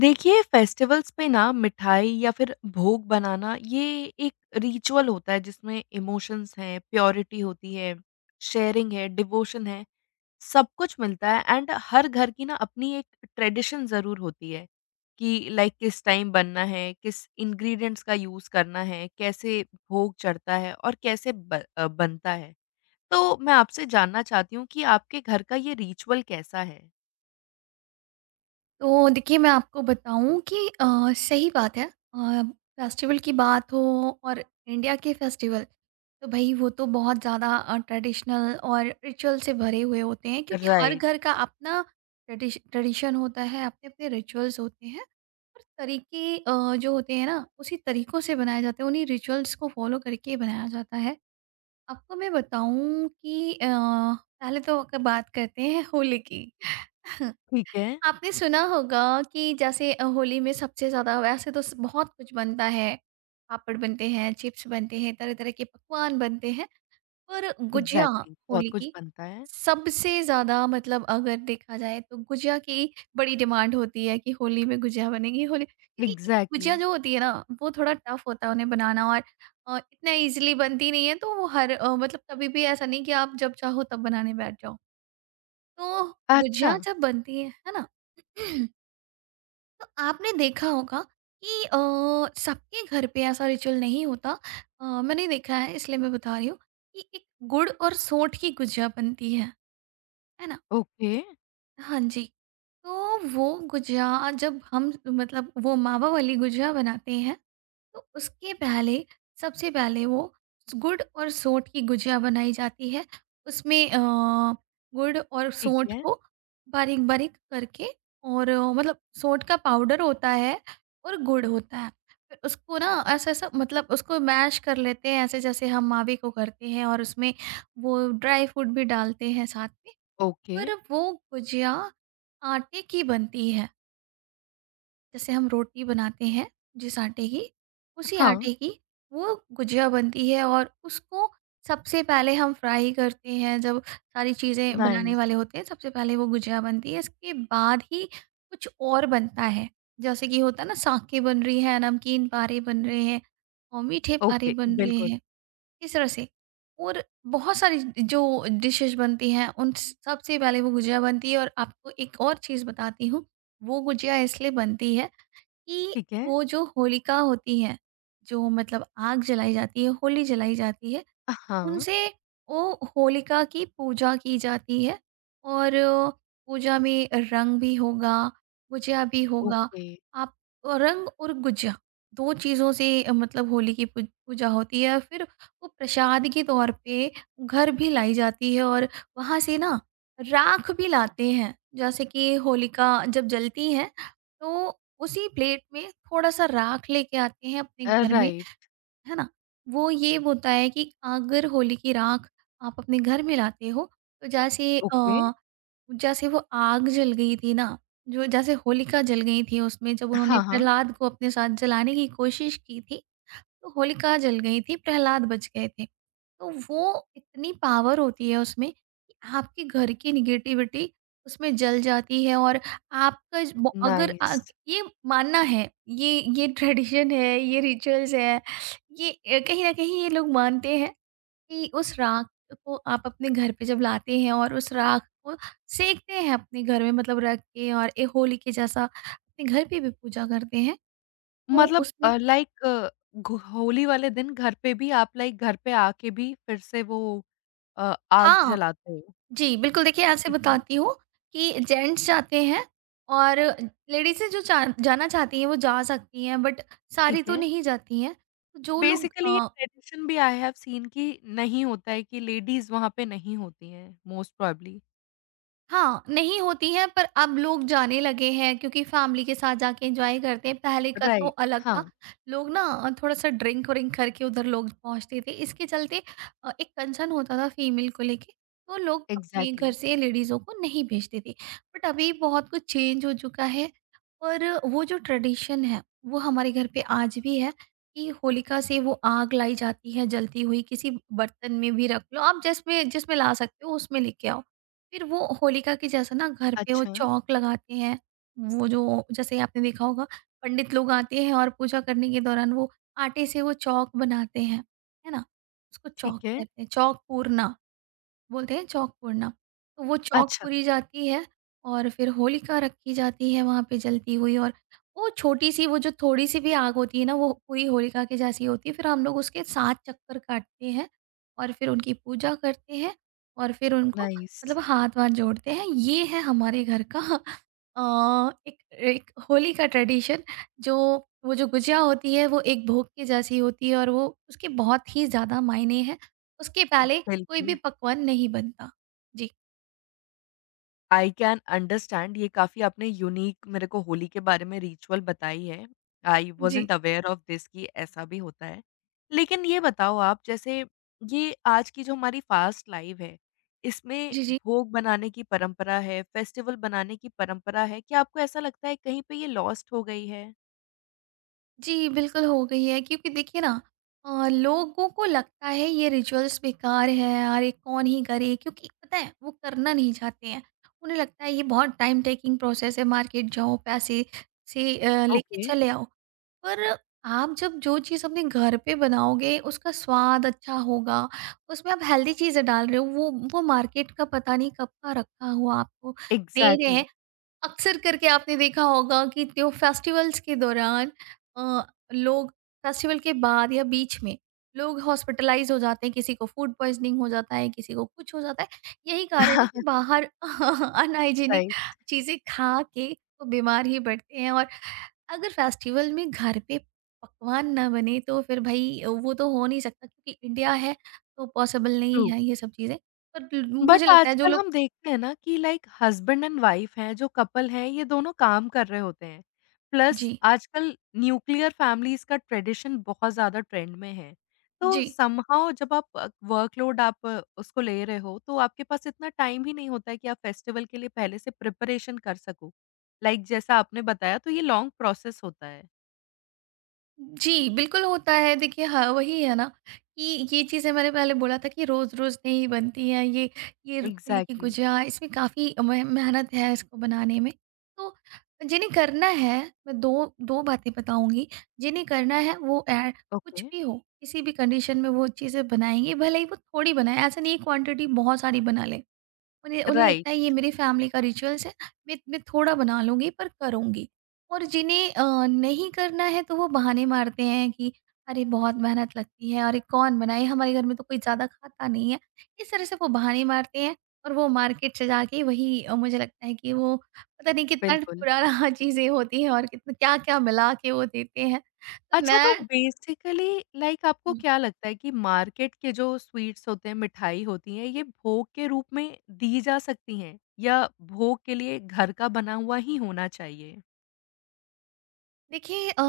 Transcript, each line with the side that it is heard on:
left: देखिए, फेस्टिवल्स पे ना मिठाई या फिर भोग बनाना ये एक रिचुअल होता है जिसमें इमोशंस हैं, प्योरिटी होती है, शेयरिंग है, डिवोशन है, सब कुछ मिलता है एंड हर घर की ना अपनी एक ट्रेडिशन ज़रूर होती है कि लाइक किस टाइम बनना है, किस इंग्रीडिएंट्स का यूज़ करना है, कैसे भोग चढ़ता है और कैसे बनता है। तो मैं आपसे जानना चाहती हूँ कि आपके घर का ये रिचुअल कैसा है?
right: तो देखिए मैं आपको बताऊँ कि सही बात है। अ, फेस्टिवल की बात हो और इंडिया के फेस्टिवल तो भाई वो तो बहुत ज़्यादा ट्रेडिशनल और रिचुअल से भरे हुए होते हैं क्योंकि हर
left: राइट।
right: घर का अपना ट्रेडिशन होता है अपने अपने रिचुअल्स होते हैं और तरीके जो होते हैं ना उसी तरीकों से बनाए जाते हैं उन्हीं रिचुअल्स को फॉलो करके बनाया जाता है। आपको मैं बताऊं कि पहले तो अगर बात करते हैं होली की।
left: ठीक है।
right: आपने सुना होगा कि जैसे होली में सबसे ज़्यादा वैसे तो बहुत कुछ बनता है। पापड़ बनते हैं, चिप्स बनते हैं, तरह तरह के पकवान बनते हैं, पर गुजिया
left: एग्ज़ैक्टली बहुत
right: होली
left: कुछ
right: की
left: बनता है।
right: सबसे ज़्यादा मतलब अगर देखा जाए तो गुजिया की बड़ी डिमांड होती है कि होली में गुजिया बनेगी। होली क्योंकि
left: एग्ज़ैक्टली।
right: गुजिया जो होती है ना, वो थोड़ा टफ होता है उन्हें बनाना और इतना इजीली बनती नहीं है। तो वो हर मतलब कभी भी ऐसा नहीं कि आप जब चाहो तब बनाने बैठ जाओ। तो
left: अच्छा।
right: गुजिया जब बनती है ना। तो आपने देखा होगा कि सबके घर पे ऐसा रिचुअल नहीं होता। मैंने देखा है इसलिए मैं बता रही हूँ कि एक गुड़ और सोंठ की गुजिया बनती है ना।
left: ओके।
right: हाँ जी। तो वो गुजिया जब हम मतलब वो मावा वाली गुजिया बनाते हैं, तो उसके पहले सबसे पहले वो गुड़ और सोंठ की गुजिया बनाई जाती है। उसमें गुड़ और
left: ठीक
right: सोंठ
left: है।
right: को बारीक-बारीक करके और मतलब सोंठ का पाउडर होता है और गुड़ होता है। फिर उसको ना ऐसा-ऐसा मतलब उसको मैश कर लेते हैं ऐसे जैसे हम मावे को करते हैं और उसमें वो ड्राई फ्रूट भी डालते हैं साथ में।
left: ओके।
right: पर वो गुजिया आटे की बनती है। जैसे हम रोटी बनाते हैं जिस आटे की, उसी
left: हाँ।
right: आटे की वो गुजिया बनती है और उसको सबसे पहले हम फ्राई करते हैं। जब सारी चीज़ें बनाने
left: नाइस।
right: वाले होते हैं सबसे पहले वो गुजिया बनती है, इसके बाद ही कुछ और बनता है। जैसे कि होता है ना, साके बन रही है, नमकीन पारे बन रहे हैं और मीठे पारे
left: ओके।
right: बन रहे
left: बिल्कुल।
right: हैं। इस तरह से और बहुत सारी जो डिशेस बनती हैं उन सबसे पहले वो गुजिया बनती है। और आपको एक और चीज़ बताती हूँ, वो गुजिया इसलिए बनती है कि
left: ठीक है।
right: वो जो होलिका होती है, जो मतलब आग जलाई जाती है, होली जलाई जाती है,
left: हाँ।
right: उनसे वो होलिका की पूजा की जाती है और पूजा में रंग भी होगा, गुजिया भी होगा।
left: ओके।
right: आप रंग और गुजिया 2 चीज़ों से मतलब होली की पू पूजा होती है। फिर वो प्रसाद के तौर पे घर भी लाई जाती है और वहाँ से ना राख भी लाते हैं। जैसे कि होलिका जब जलती है, तो उसी प्लेट में थोड़ा-सा राख लेके आते हैं अपने घर में,
left: राइट।
right: है ना? वो ये होता है कि अगर होली की राख आप अपने घर में लाते हो, तो जैसे
left: ओके।
right: जैसे वो आग जल गई थी ना, जो जैसे होलिका जल गई थी उसमें जब उन्होंने
left: हाँ, हाँ।
right: प्रहलाद को अपने साथ जलाने की कोशिश की थी, तो होलिका जल गई थी, प्रहलाद बच गए थे। तो वो इतनी पावर होती है उसमें कि आपके घर की निगेटिविटी उसमें जल जाती है और आपका वो अगर
left: नाइस।
right: ये मानना है, ये ये ट्रेडिशन है, ये रिचुअल्स है। ये कहीं ना कहीं ये लोग मानते हैं कि उस राख को आप अपने घर पे जब लाते हैं और उस राख को सेकते हैं अपने घर में मतलब रख के और एक होली के जैसा अपने घर पे भी पूजा करते हैं। वो
left: मतलब,
right: उसमें
left: लाइक, घ होली वाले दिन घर पे भी आप लाइक घर पे आके भी फिर से वो आग
right: हाँ
left: जलाते हो।
right: जी, बिल्कुल। देखिए ऐसे
left: ठीक है।
right: बताती हूँ कि जेंट्स जाते हैं और लेडीज़ें जो जा जाना चाहती हैं वो जा सकती हैं, बट सारी
left: ठीक
right: तो
left: है।
right: नहीं जाती हैं। तो जो लोग
left: बेसिकली ये
right: अ।
left: ट्रेडिशन भी आई हैव सीन कि नहीं होता है कि लेडीज़ वहाँ पे नहीं होती हैं मोस्ट प्रोबब्ली।
right: हाँ, नहीं होती है पर अब लोग जाने लगे हैं क्योंकि फैमिली के साथ जाके एंजॉय करते हैं। पहले का तो
left: राइट।
right: अलग था।
left: हाँ।
right: लोग ना थोड़ा-सा ड्रिंक व्रिंक करके उधर लोग पहुँचते थे। इसके चलते एक कंसर्न होता था फीमेल को लेके, तो लोग अपने घर
left: एग्ज़ैक्टली।
right: से लेडीज़ों को नहीं भेजते थे। बट अभी बहुत कुछ चेंज हो चुका है और वो जो ट्रेडिशन है, वो हमारे घर पे आज भी है कि होलिका से वो आग लाई जाती है जलती हुई, किसी बर्तन में भी रख लो। आप जिसमें जिसमें ला सकते हो उसमें लेके आओ। फिर वो होलिका के जैसा ना घर पे वो
left: अच्छा।
right: चौक लगाते हैं। वो जो जैसे आपने देखा होगा पंडित लोग आते हैं और पूजा करने के दौरान वो आटे से वो चौक बनाते हैं, है ना? उसको चौक
left: ठीक है।
right: कहते हैं, चौक पूरना। बोलते हैं चौक पूरना। तो वो चौक
left: अच्छा।
right: पूरी जाती है और फिर होलिका रखी जाती है वहाँ पे जलती हुई, और वो छोटी-सी वो जो थोड़ी-सी भी आग होती है ना वो पूरी होलिका के जैसी होती है। फिर हम लोग उसके 7 चक्कर काटते हैं और फिर उनकी पूजा करते हैं और फिर उनको
left: नाइस।
right: मतलब हाथ-वाथ जोड़ते हैं। ये है हमारे घर का एक एक होली का ट्रेडिशन। जो वो जो गुजिया होती है वो एक भोग के जैसी होती है और वो उसके बहुत ही ज़्यादा मायने हैं। उसके पहले कोई भी
left: बिल्कुल।
right: पकवान नहीं बनता। जी।
left: आई कैन अंडरस्टैंड ये काफ़ी आपने यूनिक मेरे को होली के बारे में रिचुअल बताई है। आई
right: जी।
left: वाज़न्ट अवेयर ऑफ दिस कि ऐसा भी होता है। लेकिन ये बताओ आप जैसे ये आज की जो हमारी फ़ास्ट लाइफ़ है, इसमें
right: जी, जी।
left: भोग बनाने की परंपरा है, फेस्टिवल बनाने की परंपरा है, क्या आपको ऐसा लगता है कहीं पे ये लॉस्ट हो गई है?
right: जी, बिल्कुल हो गई है क्योंकि देखिए ना लोगों को लगता है ये रिचुअल्स बेकार है, अरे कौन ही करे क्योंकि पता है वो करना नहीं चाहते हैं। उन्हें लगता है ये बहुत टाइम टेकिंग प्रोसेस है, मार्केट जाओ, पैसे से लेके
left: ओके।
right: चले आओ। पर आप जब जो चीज़ अपने घर पे बनाओगे उसका स्वाद अच्छा होगा, उसमें आप हेल्दी चीज़ें डाल रहे हो, वो मार्केट का पता नहीं कब का रखा हुआ आपको दे रहे
left: एग्ज़ैक्टली।
right: हैं। अक्सर करके आपने देखा होगा कि त्यो फेस्टिवल्स के दौरान अ, लोग फेस्टिवल के बाद या बीच में लोग हॉस्पिटलाइज हो जाते हैं, किसी को फूड पॉइजनिंग हो जाता है, किसी को कुछ हो जाता है। यही कारण है कि बाहर अनहाइजीनिक
left: राइट।
right: चीज़ें खा के वो बीमार ही पड़ते हैं और अगर फेस्टिवल में घर पे पकवान ना बने तो फिर भाई वो तो हो नहीं सकता क्योंकि इंडिया है, तो पॉसिबल नहीं
left: ट्रू।
right: है ये सब चीज़ें। पर
left: बट
right: मुझे लगता है जो
left: आजकल
right: लोग
left: हम देखते हैं ना कि लाइक हस्बैंड एंड वाइफ हैं जो कपल हैं ये दोनों काम कर रहे होते हैं, प्लस
right: जी
left: आजकल न्यूक्लियर फैमिलीज का ट्रेडिशन बहुत ज्यादा ट्रेंड में है। तो
right: जी।
left: समहाउ जब आप वर्कलोड आप उसको ले रहे हो तो आपके पास इतना टाइम ही नहीं होता है कि आप फेस्टिवल के लिए पहले से प्रिपरेशन कर सको। लाइक जैसा आपने बताया तो ये लॉन्ग प्रोसेस होता है।
right: जी, बिल्कुल होता है। देखिए हाँ, वही है ना कि ये चीज़ें मैंने पहले बोला था कि रोज़-रोज़ नहीं बनती हैं ये। ये रसगुल्ले की
left: एग्जैक्टली।
right: गुजिया इसमें काफ़ी मेहनत है इसको बनाने में। तो जिन्हें करना है मैं 2 2 बातें बताऊँगी। जिन्हें करना है वो ऐ कुछ
left: ओके।
right: भी हो, किसी भी कंडीशन में वो चीज़ें बनाएँगे, भले ही वो थोड़ी बनाएँ, ऐसा नहीं है क्वांटिटी बहुत सारी बना लें। उन्हें उन्हें
left: राइट।
right: लगता है ये मेरी फैमिली का रिचुअल्स है, मैं थोड़ा बना लूँगी पर करूँगी। और जिन्हें नहीं करना है तो वो बहाने मारते हैं कि अरे बहुत मेहनत लगती है, अरे कौन बनाए, हमारे घर में तो कोई ज़्यादा खाता नहीं है। इस तरह से वो बहाने मारते हैं और वो मार्केट से जाके वही मुझे लगता है कि वो पता नहीं कितना
left: बिल्कुल।
right: पुराना चीज़ें होती हैं और कितना क्या-क्या मिला के वो देते हैं। तो
left: अच्छा, तो
right: मैं
left: बेसिकली, लाइक, आपको क्या लगता है कि मार्केट के जो स्वीट्स होते हैं, मिठाई होती हैं, ये भोग के रूप में दी जा सकती हैं या भोग के लिए घर का बना हुआ ही होना चाहिए?
right: देखिए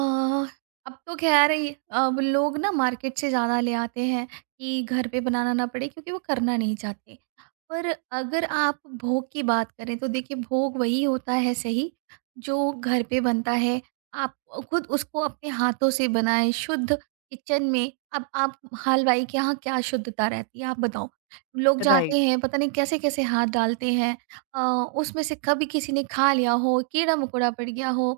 right: अब तो ख़ैर ये अब लोग ना मार्केट से ज़्यादा ले आते हैं कि घर पे बनाना ना पड़े क्योंकि वो करना नहीं चाहते। पर अगर आप भोग की बात करें तो देखिए भोग वही होता है सही जो घर पे बनता है। आप खुद उसको अपने हाथों से बनाएँ शुद्ध किचन में। अब आप हलवाई के यहाँ क्या शुद्धता रहती है, आप बताओ? लोग जाते
left: राइट।
right: हैं, पता नहीं कैसे-कैसे हाथ डालते हैं। अ, उसमें से कभी किसी ने खा लिया हो, कीड़ा-मकोड़ा पड़ गया हो,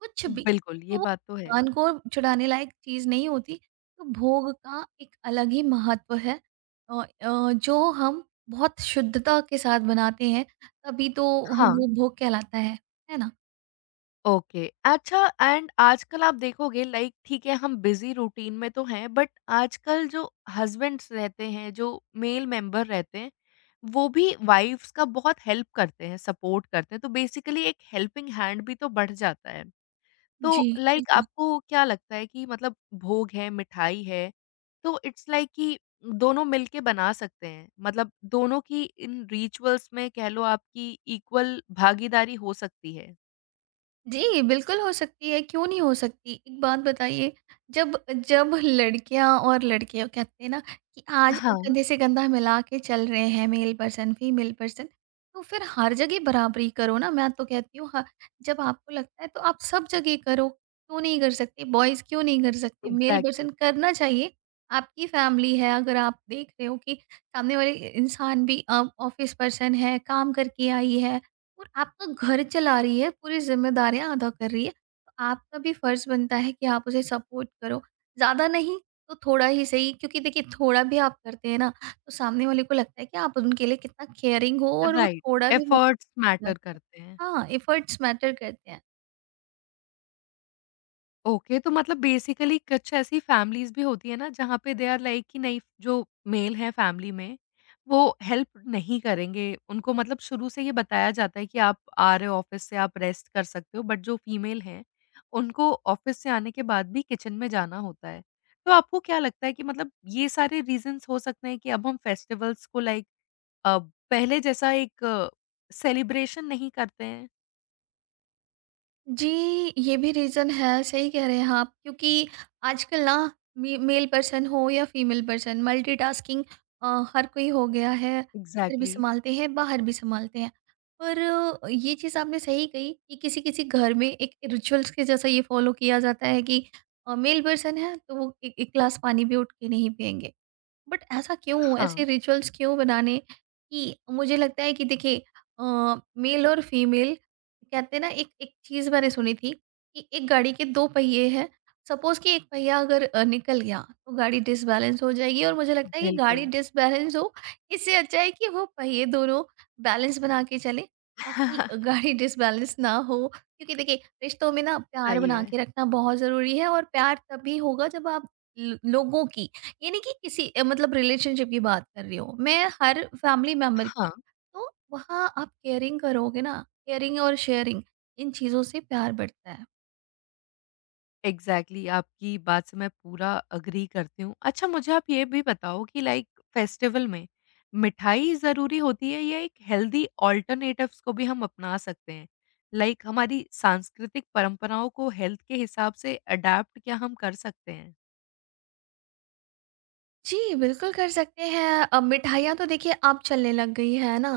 right: कुछ भी।
left: बिल्कुल,
right: तो
left: ये
right: वो
left: बात तो है।
right: भगवान को चढ़ाने लायक चीज़ नहीं होती। तो भोग का एक अलग ही महत्व है। अ जो हम बहुत शुद्धता के साथ बनाते हैं, तभी तो ह हुँ। वो
left: हाँ।
right: भोग कहलाता है। है ना?
left: ओके। अच्छा एंड आजकल आप देखोगे लाइक ठीक है हम बिज़ी रूटीन में तो हैं, बट आजकल जो हस्बैंड्स रहते हैं, जो मेल मेंबर रहते हैं, वो भी वाइफ्स का बहुत हेल्प करते हैं, सपोर्ट करते हैं। तो बेसिकली एक हेल्पिंग हैंड भी तो बढ़ जाता है।
right: जी,
left: तो लाइक
right: बिल्कुल।
left: आपको क्या लगता है कि मतलब भोग है, मिठाई है, तो इट्स लाइक कि दोनों मिलके बना सकते हैं। मतलब दोनों की इन रिचुअल्स में कह लो आपकी इक्वल भागीदारी हो सकती है।
right: जी, बिल्कुल हो सकती है, क्यों नहीं हो सकती? एक बात बताइए, जब जब लड़कियाँ और लड़के कहते हैं ना कि आज
left: हाँ।
right: कंधे से कंधा मिला के चल रहे हैं मेल पर्सन, फीमेल पर्सन, तो फिर हर जगह बराबरी करो ना। मैं तो कहती हूँ ह जब आपको लगता है तो आप सब जगह करो, क्यों नहीं कर सकते? बॉयज़ क्यों नहीं कर सकते? Mail
left: exactly.
right: पर्सन करना चाहिए। आपकी फैमिली है, अगर आप देख रहे हो कि सामने वाले इंसान भी ऑफ़िस पर्सन है, काम करके आई है, और आपका घर चला रही है, पूरी ज़िम्मेदारियाँ अदा कर रही है, तो आपका भी फ़र्ज़ बनता है कि आप उसे सपोर्ट करो। ज़्यादा नहीं तो थोड़ा ही सही क्योंकि देखिए थोड़ा भी आप करते हैं ना, तो सामने वाले को लगता है कि आप उनके लिए कितना केयरिंग हो और वो
left: राइट।
right: थोड़ा भी
left: एफर्ट्स
right: मौका
left: मैटर
right: लगता है।
left: करते हैं।
right: हाँ, एफ़र्ट्स मैटर करते हैं।
left: ओके, तो मतलब बेसिकली कुछ ऐसी फैमिलीज़ भी होती है ना, जहाँ पे दे आर लाइक कि नहीं, जो मेल है फैमिली में, वो हेल्प नहीं करेंगे। उनको मतलब शुरू से ये बताया जाता है कि आप आ रहे हो ऑफ़िस से, आप रेस्ट कर सकते हो, बट जो फीमेल हैं, उनको ऑफ़िस से आने के बाद भी किचन में जाना होता है। तो आपको क्या लगता है कि मतलब ये सारे रीज़न्स हो सकते हैं कि अब हम फेस्टिवल्स को लाइक, अ, पहले जैसा एक सेलिब्रेशन नहीं करते हैं?
right: जी, ये भी रीज़न है, सही कह रहे हैं आप क्योंकि आजकल ना मे मेल पर्सन हो या फीमेल पर्सन मल्टीटास्किंग अ, हर कोई हो गया है, घर भी
left: एग्ज़ैक्टली।
right: सँभालते हैं, बाहर भी सँभालते हैं। पर ये चीज़ आपने सही कही कि किसी-किसी घर में एक रिचुअल्स के जैसा ये फ़ॉलो किया जाता है कि मेल पर्सन है तो वो ए एक ग्लास पानी भी उठ के नहीं पिएँगे। बट ऐसा क्यों?
left: हाँ,
right: ऐसे रिचुअल्स क्यों बनाने? कि मुझे लगता है कि देखिए अ, मेल और फीमेल कहते हैं ना एक एक चीज़ मैंने सुनी थी कि एक गाड़ी के 2 पहिये हैं। सपोज़ कि एक पहिया अगर निकल गया तो गाड़ी डिसबैलेंस हो जाएगी और मुझे लगता है कि गाड़ी
left: बिल्कुल।
right: डिसबैलेंस हो इससे अच्छा है कि वो पहिये दोनों बैलेंस बना के चलें ताकि गाड़ी डिसबैलेंस ना हो। क्योंकि देखिए रिश्तों में ना प्यार
left: सही
right: बना
left: है।
right: के रखना बहुत ज़रूरी है और प्यार तभी होगा जब आप ल लोगों की ये नहीं कि किसी मतलब रिलेशनशिप की बात कर रही हूँ मैं हर फैमिली मेंबर की
left: हाँ,
right: तो वहाँ आप केयरिंग करोगे ना। केयरिंग और शेयरिंग इन चीज़ों से प्यार बढ़ता है।
left: एग्ज़ैक्टली आपकी बात से मैं पूरा एग्री करती हूँ। अच्छा मुझे आप ये भी बताओ कि लाइक फेस्टिवल में मिठाई ज़रूरी होती है या एक हेल्दी अल्टरनेटिव्स को भी हम अपना सकते हैं? लाइक हमारी सांस्कृतिक परंपराओं को हेल्थ के हिसाब से अडैप्ट क्या हम कर सकते हैं?
right: जी बिल्कुल कर सकते हैं अब मिठाइयाँ तो देखिए अब चलने लग गई है ना।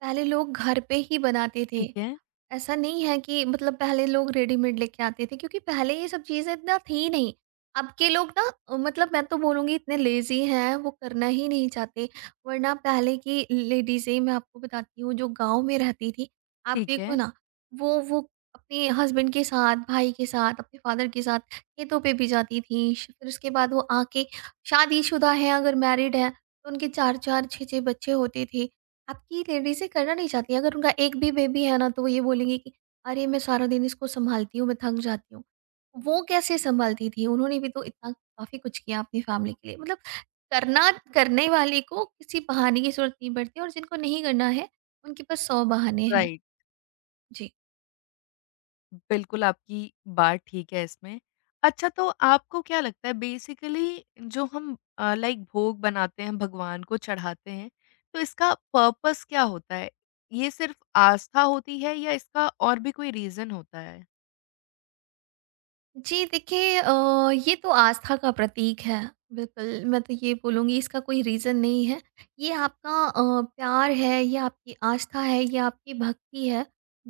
right: पहले लोग घर पे ही बनाते थे।
left: ठीक है।
right: ऐसा नहीं है कि मतलब पहले लोग रेडीमेड लेके आते थे क्योंकि पहले ये सब चीज़ें इतना थी नहीं। अब के लोग ना मतलब मैं तो बोलूँगी इतने लेज़ी हैं वो करना ही नहीं चाहते। वरना पहले की लेडीज़ें मैं आपको बताती हूँ जो गाँव में रहती थी, आप
left: ठीक
right: देखो
left: है।
right: ना वो अपने हस्बैंड के साथ, भाई के साथ, अपने फ़ादर के साथ खेतों पे भी जाती थी। श फिर उसके बाद वो आके शादीशुदा हैं अगर मैरिड हैं तो उनके 4-4 6-6 बच्चे होते थे। आपकी लेडीज़ें करना नहीं चाहती हैं। अगर उनका एक भी बेबी है ना, तो वो ये बोलेंगी कि अरे! मैं सारा दिन इसको सँभालती हूँ, मैं थक जाती हूँ। वो कैसे सँभालती थीं? उन्होंने भी तो इतना काफ़ी कुछ किया अपनी फ़ैमिली के लिए। मतलब करना करने वाले को किसी बहाने की ज़रूरत नहीं पड़ती और जिनको नहीं करना है, उनके पास 100 बहाने हैं।
left: राइट।
right: जी।
left: बिल्कुल, आपकी बात ठीक है इसमें। अच्छा तो आपको क्या लगता है बेसिकली जो हम लाइक भोग बनाते हैं, भगवान को चढ़ाते हैं, तो इसका पर्पस क्या होता है? ये सिर्फ़ आस्था होती है या इसका और भी कोई रीज़न होता है?
right: जी देखिए ये तो आस्था का प्रतीक है। बिल्कुल मैं तो ये बोलूँगी इसका कोई रीज़न नहीं है। ये आपका प्यार है, ये आपकी आस्था है, ये आपकी भक्ति है,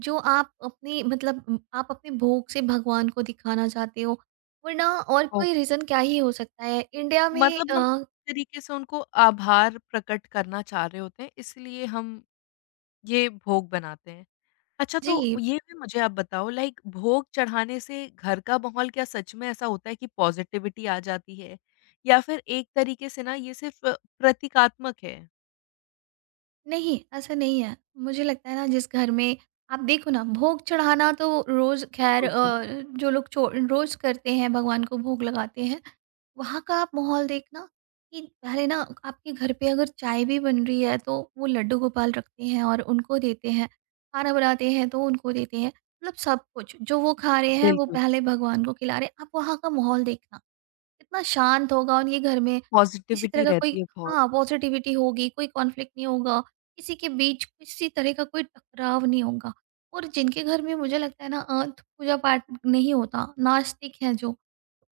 right: जो आप अपने मतलब आप अपने भोग से भगवान को दिखाना चाहते हो। वरना और कोई
left: ओके।
right: रीज़न क्या ही हो सकता है इंडिया में
left: मतलब हम इस तरीके से उनको आभार प्रकट करना चाह रहे होते हैं इसलिए हम ये भोग बनाते हैं। अच्छा तो
right: जी।
left: ये भी मुझे आप बताओ लाइक भोग चढ़ाने से घर का माहौल क्या सच में ऐसा होता है कि पॉजिटिविटी आ जाती है? या फिर एक तरीके से ना ये सिर्फ प्रतीकात्मक है?
right: नहीं ऐसा नहीं है, मुझे लगता है ना जिस घर में आप देखो ना भोग चढ़ाना तो रोज़ खैर
left: ओके।
right: जो लोग रोज़ करते हैं भगवान को भोग लगाते हैं वहाँ का आप माहौल देखना कि पहले ना आपके घर पे अगर चाय भी बन रही है तो वो लड्डू गोपाल रखते हैं और उनको देते हैं, खाना बनाते हैं तो उनको देते हैं। मतलब सब कुछ जो वो खा रहे हैं वो
left: बिल्कुल,
right: पहले भगवान को खिला रहे हैं। आप वहाँ का माहौल देखना कितना शांत होगा उनके घर में, किसी तरह
left: पॉजिटिविटी
right: का कोई
left: रहती है बहुत।
right: हाँ, पॉज़िटिविटी होगी, कोई कॉन्फ्लिक्ट नहीं होगा, किसी के बीच किसी तरह का कोई टकराव नहीं होगा। और जिनके घर में मुझे लगता है ना पूजा-पाठ नहीं होता, नास्तिक हैं जो,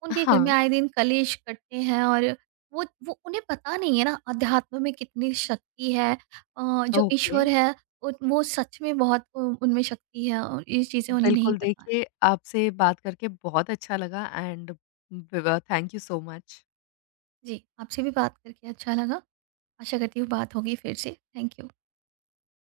right: उनके घर
left: हाँ।
right: में आए दिन कलेश करते हैं और वो उन्हें पता नहीं है ना अध्यात्म में कितनी शक्ति है। जो
left: ओके।
right: ईश्वर है वो सच में बहुत उ उनमें शक्ति है और ये चीज़ें उन्हें नहीं
left: बिल्कुल
right: पता है।
left: देखिए आपसे बात करके बहुत अच्छा लगा एंड ब थैंक यू सो मच।
right: जी, आपसे भी बात करके अच्छा लगा। आशा करती हूँ बात होगी फिर से। Thank you.